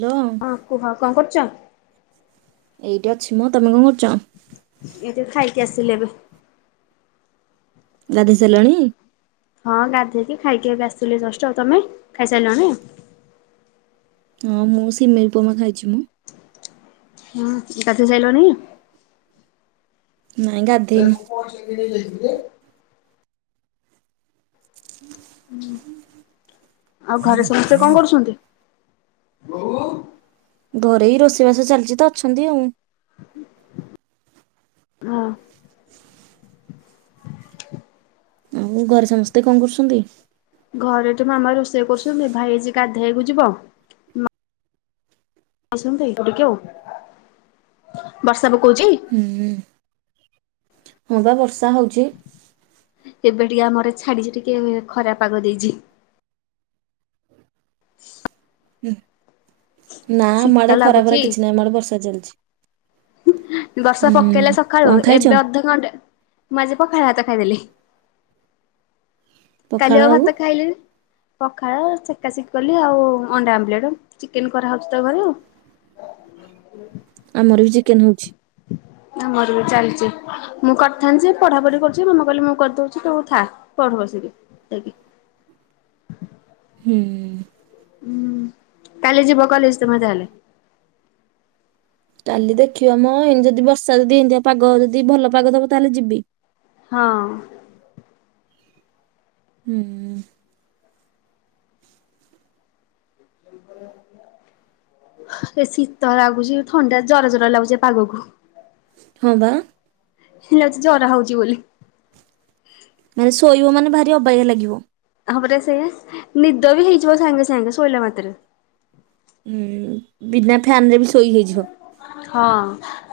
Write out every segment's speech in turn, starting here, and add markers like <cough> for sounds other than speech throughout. Hello. ହଁ କୁହ କଣ କରୁଚ? ଏଇଟି ଅଛି ମ ତମେ କଁ କରୁଚ? ଏଇ ତ ଖାଇକି ଆସିଲି ଏବେ। ଗାଧେଇ ସାରିଲଣି? ହଁ ଗାଧେଇକି ଖାଇକି ଏଵେ ଆସିଲି ଜଷ୍ଟ ଆଉ ତମେ ଖାଇସାଇଲଣି? ହଁ, ମୁଁ ସିମେଇ ଉପମା ଖାଇଛି ମୁଁ। ହଁ ଗାଧେଇ ସାଇଲଣି? ନାଇଁ ଗାଧେଇନି <unintelligible> ଆଉ ଘରେ ସମସ୍ତେ କଣ କରୁଛନ୍ତି? ଘରେ ଏଇ ରୋଷେଇବାସ ଚାଲିଚି ତ ଅଛନ୍ତି ଆଉ। ହ। ଆଉ ଘରେ ସମସ୍ତେ କଣ କରୁଛନ୍ତି? ଘରେ ତ ମାମା ରୋଷେଇ କରୁଛନ୍ତି, ଭାଇଜି ଗାଧେଇବାକୁ ଯିବ। ଆସନ୍ତି ଟେକିଉ ଆଉ ବର୍ଷା ପକୋଉଚି। ହୁଁ ହୁଁ ହଁ ପା ବର୍ଷା ହଉଛି। ଏବେ ଟିକେ ଆମଆଡେ ଛାଡିଛି ଟିକେ ଖରା ପାଗ ଦେଇଛି। <inaudible> ନା ଆମ ଶୀତ ଆଡେ ଖରା ଲାଗୁଛି ଫରା କିଛି ନାହିଁ ଆମ ଆଡେ ବର୍ଷା ଚାଲିଛି। ବର୍ଷା ହୁଁ ପକେଇଲା କଣ ସକାଳୁ ଖାଇଛ ଏବେ ଅଧଘଣ୍ଟାଏ ମୁଁ ଆଜି ପଖାଳ ଭାତ ଖାଇଦେଲି। କାଲି ଆଉ ଭାତ ଖାଇଲିନି। ପଖାଳ ସେକାସେକି କଲି ଆଉ ଅଣ୍ଡା ଆମ୍ବଲେଟ ଚିକେନ କରାହଉଚିତ ଘରେ। <inaudible> ଆମର ବି ଚିକେନ ହେଉଛି। ଆମର ବି ଚାଲିଛି। ମୁଁ କରିଥାନ୍ତି ଯେ ପଢାପଢି କରୁଛି ମାମା କହିଲେ ମୁଁ କରିଦଉଛି ତୁ ଥା ପଢ ବସିକି ଯାଇକି। ହୁଁ। ହୁଁ ତାହାଲେ ଯିବ କଲେଜ ତୁମେ‌ ତାହେଲେ। କାଲି ଦେଖିବା ମ ଏମିତି ଯଦି ବର୍ଷା ଯଦି ଏମତିଆ ପାଗ ଯଦିଭଲ ପାଗ ଦବ ତାହେଲେ ଯିବି। ହଁ। ହୁଁ। ଏ ଶୀତ ଲାଗୁଛି ଥଣ୍ଡା ଜର ଜର ଲାଗୁଛିଏ ପାଗକୁ। ହଁ ବା। ମତେ ଲାଗୁଚି ଜ୍ୱର ହଉଛି ବୋଲି। ମାନେ ଶୋଇବ ମାନେ ଭାରି ଅବାଗୀଆ ଲାଗିବ। ହଁ ପରା ସେଇଆ ନିଦ ବି ହେଇଯିବ ସାଙ୍ଗେ ସାଙ୍ଗେ ଶୋଇଲା ମାତ୍ରେ। ଉଁ ବିନା ଫ୍ୟାନ ରେ ବି ଶୋଇ ହେଇଯିବ। ହଁ।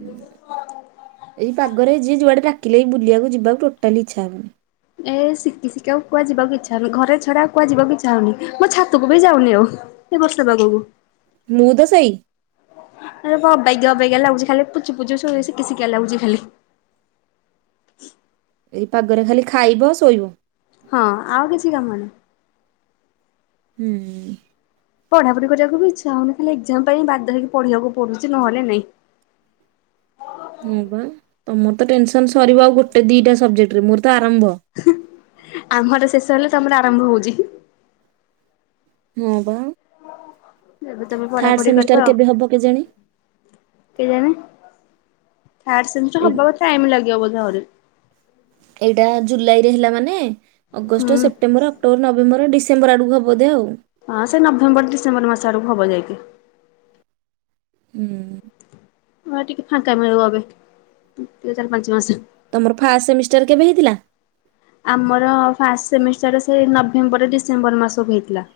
ହଁ ଏଇ ପାଗରେ ଯିଏ ଯୁଆଡେ ଡାକିଲେ ବୁଲିବାକୁ ଯିବାକୁ ଟୋଟାଲି ଇଚ୍ଛା ହବନି। ଏ ଶିକି ଶିକାକୁ କୁଆଡେ ଯିବାକୁ ଇଚ୍ଛା ହଉନି ଘରେ ଛଡା କୁଆଡେ ଯିବା ଇଚ୍ଛା ହଉନି ମୁଁ ଛାତକୁ ବି ଯାଉନି ଆଉ ଏ ବର୍ଷା ପାଗକୁ। ମୁଁ ତ ସେଇ। ଆ ଅବଗ୍ୟା ଅବଗ୍ୟା ଲାଗୁଚି ଖାଲି ପୁଚୁ ପୁଚୁ ସୁରୁ ଶିକୁ ଶିକା ଲାଗୁଛି ଖାଲି। ଏଇ ପାଗରେ ଖାଲି ଖାଇବ ଶୋଇବ। ହଁ ଆଉ କିଛି କାମ ନାହିଁ। ହୁଁ। ପଢ଼ା ପଢି କରିବାକୁ ବି ଇଚ୍ଛାହଉନି ଖାଲି ଏକ୍ଜାମ ପାଇଁ ବାଧ୍ୟ ହେଇକି ପଢ଼ିବାକୁ ପଡୁଛି ନହେଲେ ନାଇଁ। ହଁ ବା ତମର ତ ଟେନସନ ସରିବ ଆଉ ଗୋଟେ ଦିଟା ସବଜେକ୍ଟରେ ମୋର ତ ଆରମ୍ଭ। ହୁଁ ଆମର ଶେଷ ହେଲେ ତମର ଆରମ୍ଭ ହଉଛି। ହଁ ବା ଏବେ ତମେ ଥାର୍ଡ ପଢାପଢି କରିବ ସେମିଷ୍ଟାର ଆଉ। କେବେ ହବ କେଜାଣି? କେଜାଣି ଥାଡ୍ ସେମିଷ୍ଟାର ଏଇ ହବାକୁ ଟାଇମ୍ ଲାଗିବ ବୋଧେ ଆହୁରି। ଏଇଟା ଜୁଲାଇରେ ହେଲା ମାନେ ଅଗଷ୍ଟ ସେପ୍ଟ ହୁଁ। ସେପ୍ଟେମ୍ବର ଅକ୍ଟୋବର ନଭେମ୍ବର ଡିସେମ୍ବର ଆଡ଼କୁ ହେବ ବୋଧେ। ହଁ ସେ ନଭେମ୍ବର ଡିସେମ୍ବର ମାସ ଆଡକୁ ହବ ଯାଇକି। ହୁଁ। ହଁ ଟିକିଏ ଫାଙ୍କା ମିଳିବ ଅବେ ଦୁଇ ଚାରି ପାଞ୍ଚ ମାସ। ତମର ଫାଷ୍ଟ ସେମିଷ୍ଟର କେବେ ହେଇଥିଲା? ଆମର ଫାଷ୍ଟ ସେମିଷ୍ଟାର ସେ ନଭେମ୍ବର ଡିସେମ୍ବର ମାସକୁ ହେଇଥିଲା।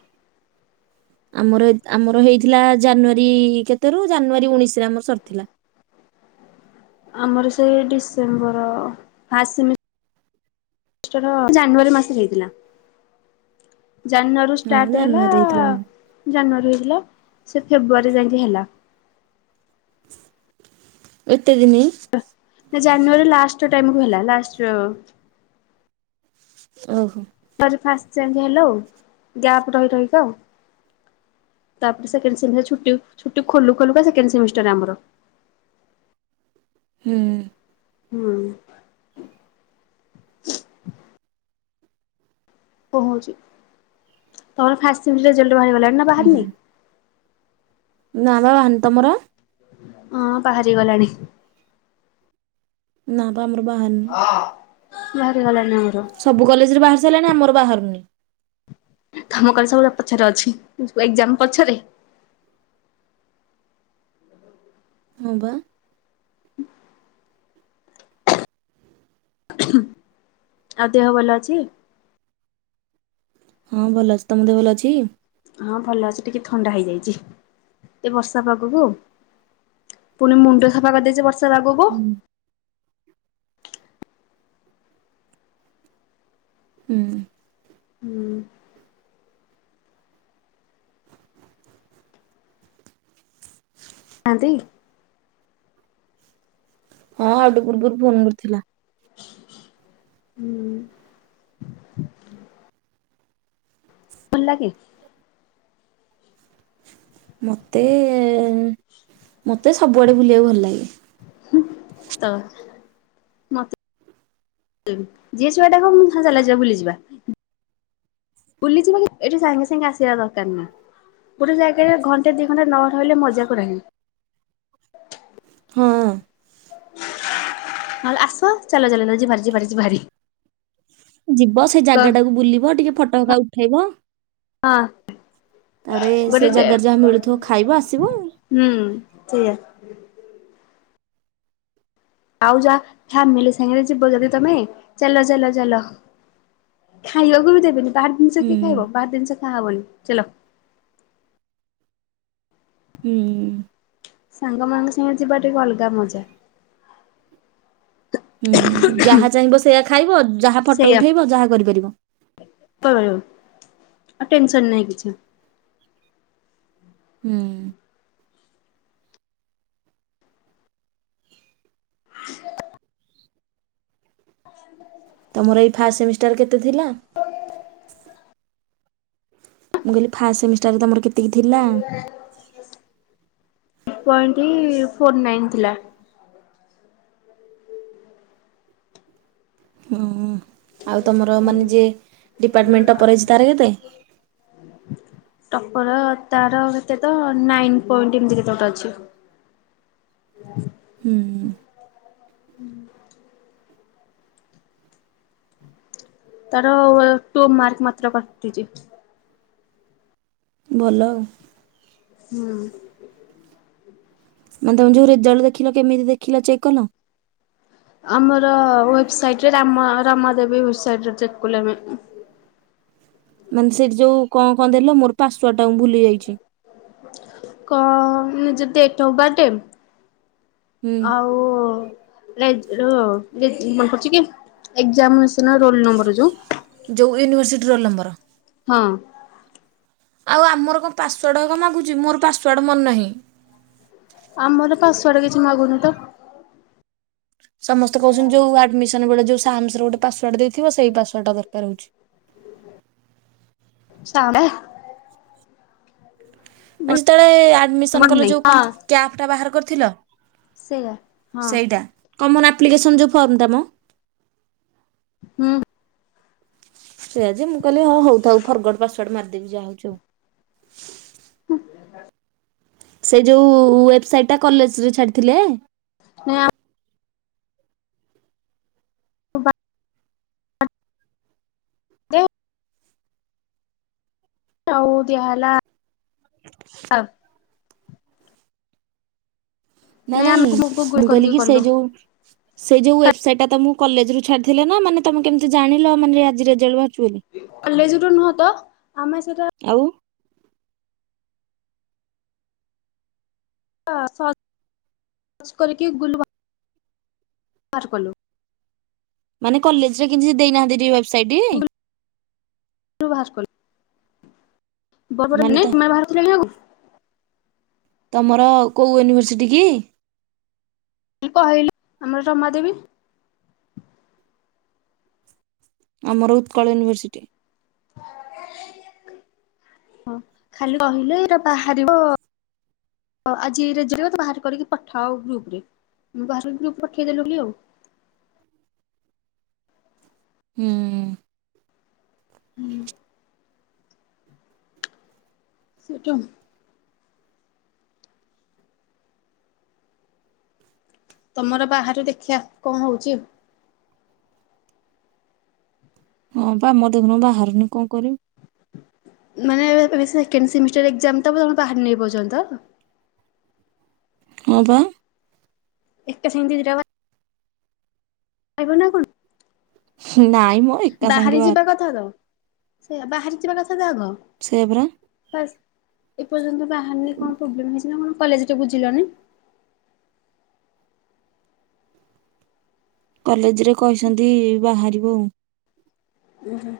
ଆମର ଆମର ହେଇଥିଲା ଜାନୁଆରୀ କେତେ ରୁ ଜାନୁଆରୀ ଉଣେଇଶିରେ ଆମର ସରିଥିଲା। ଆମର ସେଇ ଡିସେମ୍ବର ଫାଷ୍ଟ୍ ସେମ୍ ଜାନୁଆରୀ ମାସ ହୋଇଥିଲା ଜାନୁଆରୀ ରୁ ନା ମୁଁ ଷ୍ଟାଟ ହେଲା ଜାଣିନୁ ଦେଇଥିଲା ଆମ ଜାନୁଆରୀ ହେଇଥିଲା ସେ ଫେବୃଆରୀ ଯାଇକି ହେଲା। ଏତେ ଦିନି ସେ ଜାନୁଆରୀ ଲାଷ୍ଟ ଟାଇମକୁ ହେଲା ଲାଷ୍ଟ। ଓହୋ। ଫାଷ୍ଟ ଟାଇମ୍ ହେଲୋ ଗ୍ଯାପ ରହି ରହିକା ଆଉ ତାପରେ ସେକେଣ୍ଡ ସେମିଷ୍ଟର୍ ଛୁଟି ଛୁଟି ଖୋଲୁ ଖୋଲୁକା ସେକେଣ୍ଡ ସେମିଷ୍ଟାର ଆମର ହୁଁ। ହୁଁ। କହୁଛି ତମର ଫାଷ୍ଟ୍ ସେମିଷ୍ଟାର ରେଜଲ୍ଟ ବାହାରିଗଲାଣି ନା ହୁଁ। ବାହାରନି? ନା ବା ବାହାରିନି ତମର? ହଁ ବାହାରି ଗଲାଣି। ନା ପା ଆମର ବାହାରିନି। ଆଃ ବାହାରି ଗଲାଣିି ଆମର। ସବୁ କଲେଜରେ ବାହାରି ସାରିଲାଣି, ଆମର ବାହାରୁନି। ତମ କଲେଜ୍ ସବୁ ପଛରେ ଅଛି ଏକ୍ଜାମ ପଛରେ ହଁ ପା। ଆଉ ଦେହ ଭଲ ଅଛି? ହଁ ଭଲ ଅଛି। ତମ ଦେହ ଭଲ ଅଛି? ହଁ ଭଲ ଅଛି ଟିକେ ଥଣ୍ଡା ହେଇଯାଇଛି ଏଇ ବର୍ଷା ପାଗକୁ? ପୁଣି ମୁଣ୍ଡ ସଫା କରିଦେଇଛି, ବର୍ଷା ପାଗକୁ। ହୁଁ। ହୁଁ। ହୁଁ। ନାହାନ୍ତି। ହଁ ଆଉଟେ ପୂର୍ବରୁ ଫୋନ କରିଥିଲା। ହୁଁ। ଭଲ ଲାଗେ। ମତେ ମତେ ସବୁଆଡେ ବୁଲିବାକୁ ଭଲ ଲାଗେ। <inaudible> ମତେ ଯିଏ ଯୁଆଡେ ଡାକ। ମୁଁ ଜାଲା ଯିବା ବୁଲିଯିବା। ବୁଲିଯିବ ବା। ଏଠି ସାଙ୍ଗେ ସାଙ୍ଗେ ଆସିବା ଦରକାର ନାହିଁ। ଗୋଟେ ଜାଗାରେ ଘଣ୍ଟା ଦି ଘଣ୍ଟା ନ ରହିଲେ, ମଜା କରି ହବନି। ହଁ। <unintelligible> ନହେଲେ ଆସ। ଚାଲ ଚାଲ ର ବାହାରିଛି। ବାହାରିଛି ଭାରି। ଯିବ। ସେଇ ହଁ ଜାଗା ଟାକୁ ବୁଲିବ। ଟିକେ ଫଟୋ ଫକା ଉଠେଇବ। ହଁ। ତାପରେ, ସେଇ ଜାଗାରେ ଯାହା ମିଳୁଥିବ ଖାଇବ ଆସିବ। ହୁଁ। ସେଆ। ଆଉ ଯାହା, ଫାମିଲି ସାଙ୍ଗରେ ଯିବ ଯଦି। ତମେ ଚାଲ ଚାଲ ଚାଲ। ଖାଇବାକୁ ବି ଦେବେନି। ବାହାର ଜିନିଷ ହୁଁ କିଏ ଖାଇବ? ବହାର ଜିନିଷ ଖାହବ ବୋଲି ଚାଲ। <inaudible> ସାଙ୍ଗମାନଙ୍କ ସାଙ୍ଗ ଯିବା, ଟିକେ ଅଲଗା ମଜା। ହୁଁ। ଯାହା ଚାହିଁବ, ସେଇଆ ଖାଇବ। ଯାହା ଫଟୋ ସେଇଆ ଉଠେଇବ। ଯାହା କରିପାରିବ। ଆଉ ଟେନସନ ନାହିଁ କିଛି। <inaudible> ତୁମର ଏଇ ଫାଷ୍ଟ ସେମିଷ୍ଟାର କେତେ ଥିଲା? ମୁଁ କହିଲି, ଫାଷ୍ଟ ସେମିଷ୍ଟାରରେ ତମର କେତିକି ଥିଲା? ପଏଣ୍ଟ ଫୋର ନାଇନ୍ ଥିଲା। ହଁ। ଆଉ ତମର, ମାନେ ଯିଏ ଡିପାର୍ଟମେଣ୍ଟ ଟପର ହେଇ। ତାର କେତେ? ଟପର। ତାର କେତେ ତ? ନାଇନ ପଏଣ୍ଟ ଏମତି କେତେ ଗୋଟେ ଅଛି। <inaudible> <inaudible> ତାର, ଟୁ ମାର୍କ ମାତ୍ର କଟିଛି। ଭଲ। ହୁଁ। ମାନେ, ତମେ ଯୋଉ ରେଜଲ୍ଟ ଦେଖିଲ। କେମିତି ଦେଖିଲ? ଚେକ କଲ। ଆମର ୱେବସାଇଟରେ। ରାମ, ରାମ ଦେବୀ ୱେବସାଇଟରେ ଚେକ୍ କଲୁ ଆମେ। ମାନେ, ସେଠି ଯୋଉ କଣ, କଣ ଦେଲେ। ମୋର ପାସୁଆଡ ଟାକୁ ଭୁଲି ଯାଇଛି। କ ନିଜ ଡେଟ୍ ଅଫ ବାର୍ଥ। ହୁଁ। ଆଉ <unintelligible> ମନ କରୁଛି କି ଏକ୍ସାମ୍। ରୋଲ ନମ୍ବର ଯୋଉ। ଯେଉଁ ୟୁନିଭର୍ସିଟିର ନ। ହଁ। ଆଉ, ଆମର କଣ ପାସୱାର୍ଡ଼ କଣ ମାଗୁଛି? ମୋର ପାସୱାର୍ଡ଼ ମୋର ମନ ନାହିଁ। ଆମର ପାସୱାର୍ଡ କିଛି ମାଗୁନି ତ ସମସ୍ତେ କହୁଛନ୍ତି ଯେୋଉ ଆଡମିସନ ବେଳେ ଯୋଉ ସାଇନ୍ସ ର ଗୋଟେ ପାସୱାର୍ଡ ଦେଇଥିବ ସେଇ ପାସୱାର୍ଡଟା ଦରକାର ହଉଛି। <inaudible> ମାନେ ଯେତେବେଳେ ଆଡ଼ମିସନ୍ ମନେ କଲେ ନାହିଁ ଯେଉଁ ହଁ କ୍ୟାପ୍ଟା ବାହାର କରିଥିଲ ସେଇଆ <inaudible> ହଁ ସେଇଟା କମନ ଆପ୍ଲିକସନ ଯୋଉ ଫର୍ମ ତମ ହୁଁ। ସେଇଆ ଯେ ମୁଁ କିଲ ହଁ ହଉ ଫରୱାର୍ଡ ପାସୱାର୍ଡ ମାରିେବି ଯହାାଉଉ ଆଉ <inaudible> ସେ ଯେଉ ୱେବସାଇଟ୍ଟା କଲେଜରେ ଛାଡ଼ିଥିଲେ <unintelligible> <unintelligible> <unintelligible> ହଉ ଦି ହେଲା ନାଇଁ ନାଇଁ ଆମେ ଗୁଗୁଲ ମୁଗଲ କରିକି କିି ସେ କଲୁ ଯୋଉ ସେ ଯୋଉ ୱେବସାଇଟା ତମୁ କଲେଜ୍ ରୁ ଛାଡ଼ିଥିଲେ ନା ମାନେ ତମେ କେମତି ଜାଣିଲ ମାନେ ଆଜି ରେଜାଲ୍ଟୁ ଭାରୁଚି ବୋଲି? କଲେଜ୍ ରୁ ତ ନୁହଁ ତ ଆମେ ସେଟା ଆଉ? ଅ ସ ସ୍ କରିକି ଗୁଲ ବା ଆଠୁ କଲୁ। ମାନେ କଲେଜ୍ ରେ କିଛି ଦେଇନାହାନ୍ତି ଟି ୱେବସାଇଟି? ଟୁ ବାହାର କଲୁ ବ ବଡ଼ <unintelligible> ମାନେ ତ ଲେକ୍ନାଇ ବାହାରୁଥୁଲେ କି ଆଗୁରୁ? ତମର କୋଉ ୟୁନିଭର୍ସିଟି କି? କହିଲୁ ଆମର ଜମା ଦେବୀ ଆମର ଉତ୍କଳ ୟୁନିଭର୍ସିଟି ହଁ ଖାଲି କହିଲେ ଏଟା ବାହାରିବ। ହ ଆଜି ଏଇ ରେ ଜରିଅ ତ ବାହାର କରିକି ପଠାଅ ଗ୍ରୁପ୍ ରେ ଉଁ ବାହାର ଗ୍ରୁପ୍ ପଠେଇ ଦେଲୁ ଲି ଆଉ। ହୁଁ। ହୁଁ। ସେଟୁ ତମର ବାହାରୁ ଦେଖିଆ କଁ ହଉଚି। ହଁ ପା ମୋ ଦେଖୁନୁ ବାହାରୁନି କଁ କରିଉ? ମାନେ ଏବେ ଏବେ ସେକେଣ୍ଡ୍ ସେମିଷ୍ଟାର୍ ଏକ୍ଜାମ୍ ତମ ତମ ବାହାର ନେଇ ଏପର୍ଯନ୍ତ? ହଁ ପା। ଏକା ସାଙ୍ଗେ ଦି ଦିଟା ବା ଆଇବ ନା କଣ? ନାଇଁ ମ। ଏକା ସାଙ୍ଗେ ବାହାରି ଯିବା ବାହାରୁଛି। କଥା ତ ସେଇଆ ବାହାରି ଯିବା କଥା ତ ଆଗ। ସେଇଆ ପରା। ହାସ୍ ଏପର୍ଯ୍ୟନ୍ତ ବାହାରିନି କଣ ପୋବ୍ଲେମ୍ ହେଇଚି ନା କଣ କଲେଜ୍ ରେ ବୁଝିଲନି। କଲେଜ୍ ରେ କହିଛନ୍ତି ବାହାରିବ ଉ। ଉଁ ହୁଁ।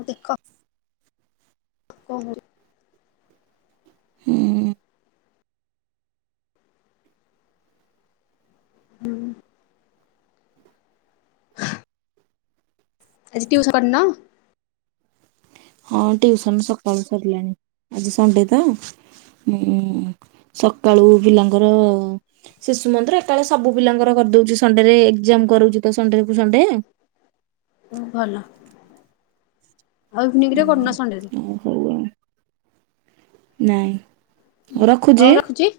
ଅ ଦେଖ କଁ ହଉ ହୁଁ। ହୁଁ। ହ ଆଜି ଟିଉସ କରିନ? ହଁ ଟିଉସନ୍ ସକାଳୁ ସରିଲାଣି ଆଜି ସଣ୍ଡେ ତ ଉଁ ସକାଳୁ ପିଲାଙ୍କର ଶିଶୁ ମନ୍ଦିର ଏକାଅଳେ ସବୁ ପିଲାଙ୍କର କରିଦୋଉଚି ସଣ୍ଡେରେ ଏକ୍ଜାମ୍ କରଉଚି ତ ସଣ୍ଡେକୁ ସଣ୍ଡେ। ଓ ଭଲ ଆଉ ଇଭିନିଂ ରେ କରୁନ ସଣ୍ଡେରେ? ହୁଁ ହଉ ଆଉ ନାଇଁ ହଉ ରଖୁଚି। ରଖୁଛି।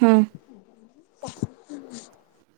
ହଁ। <inaudible>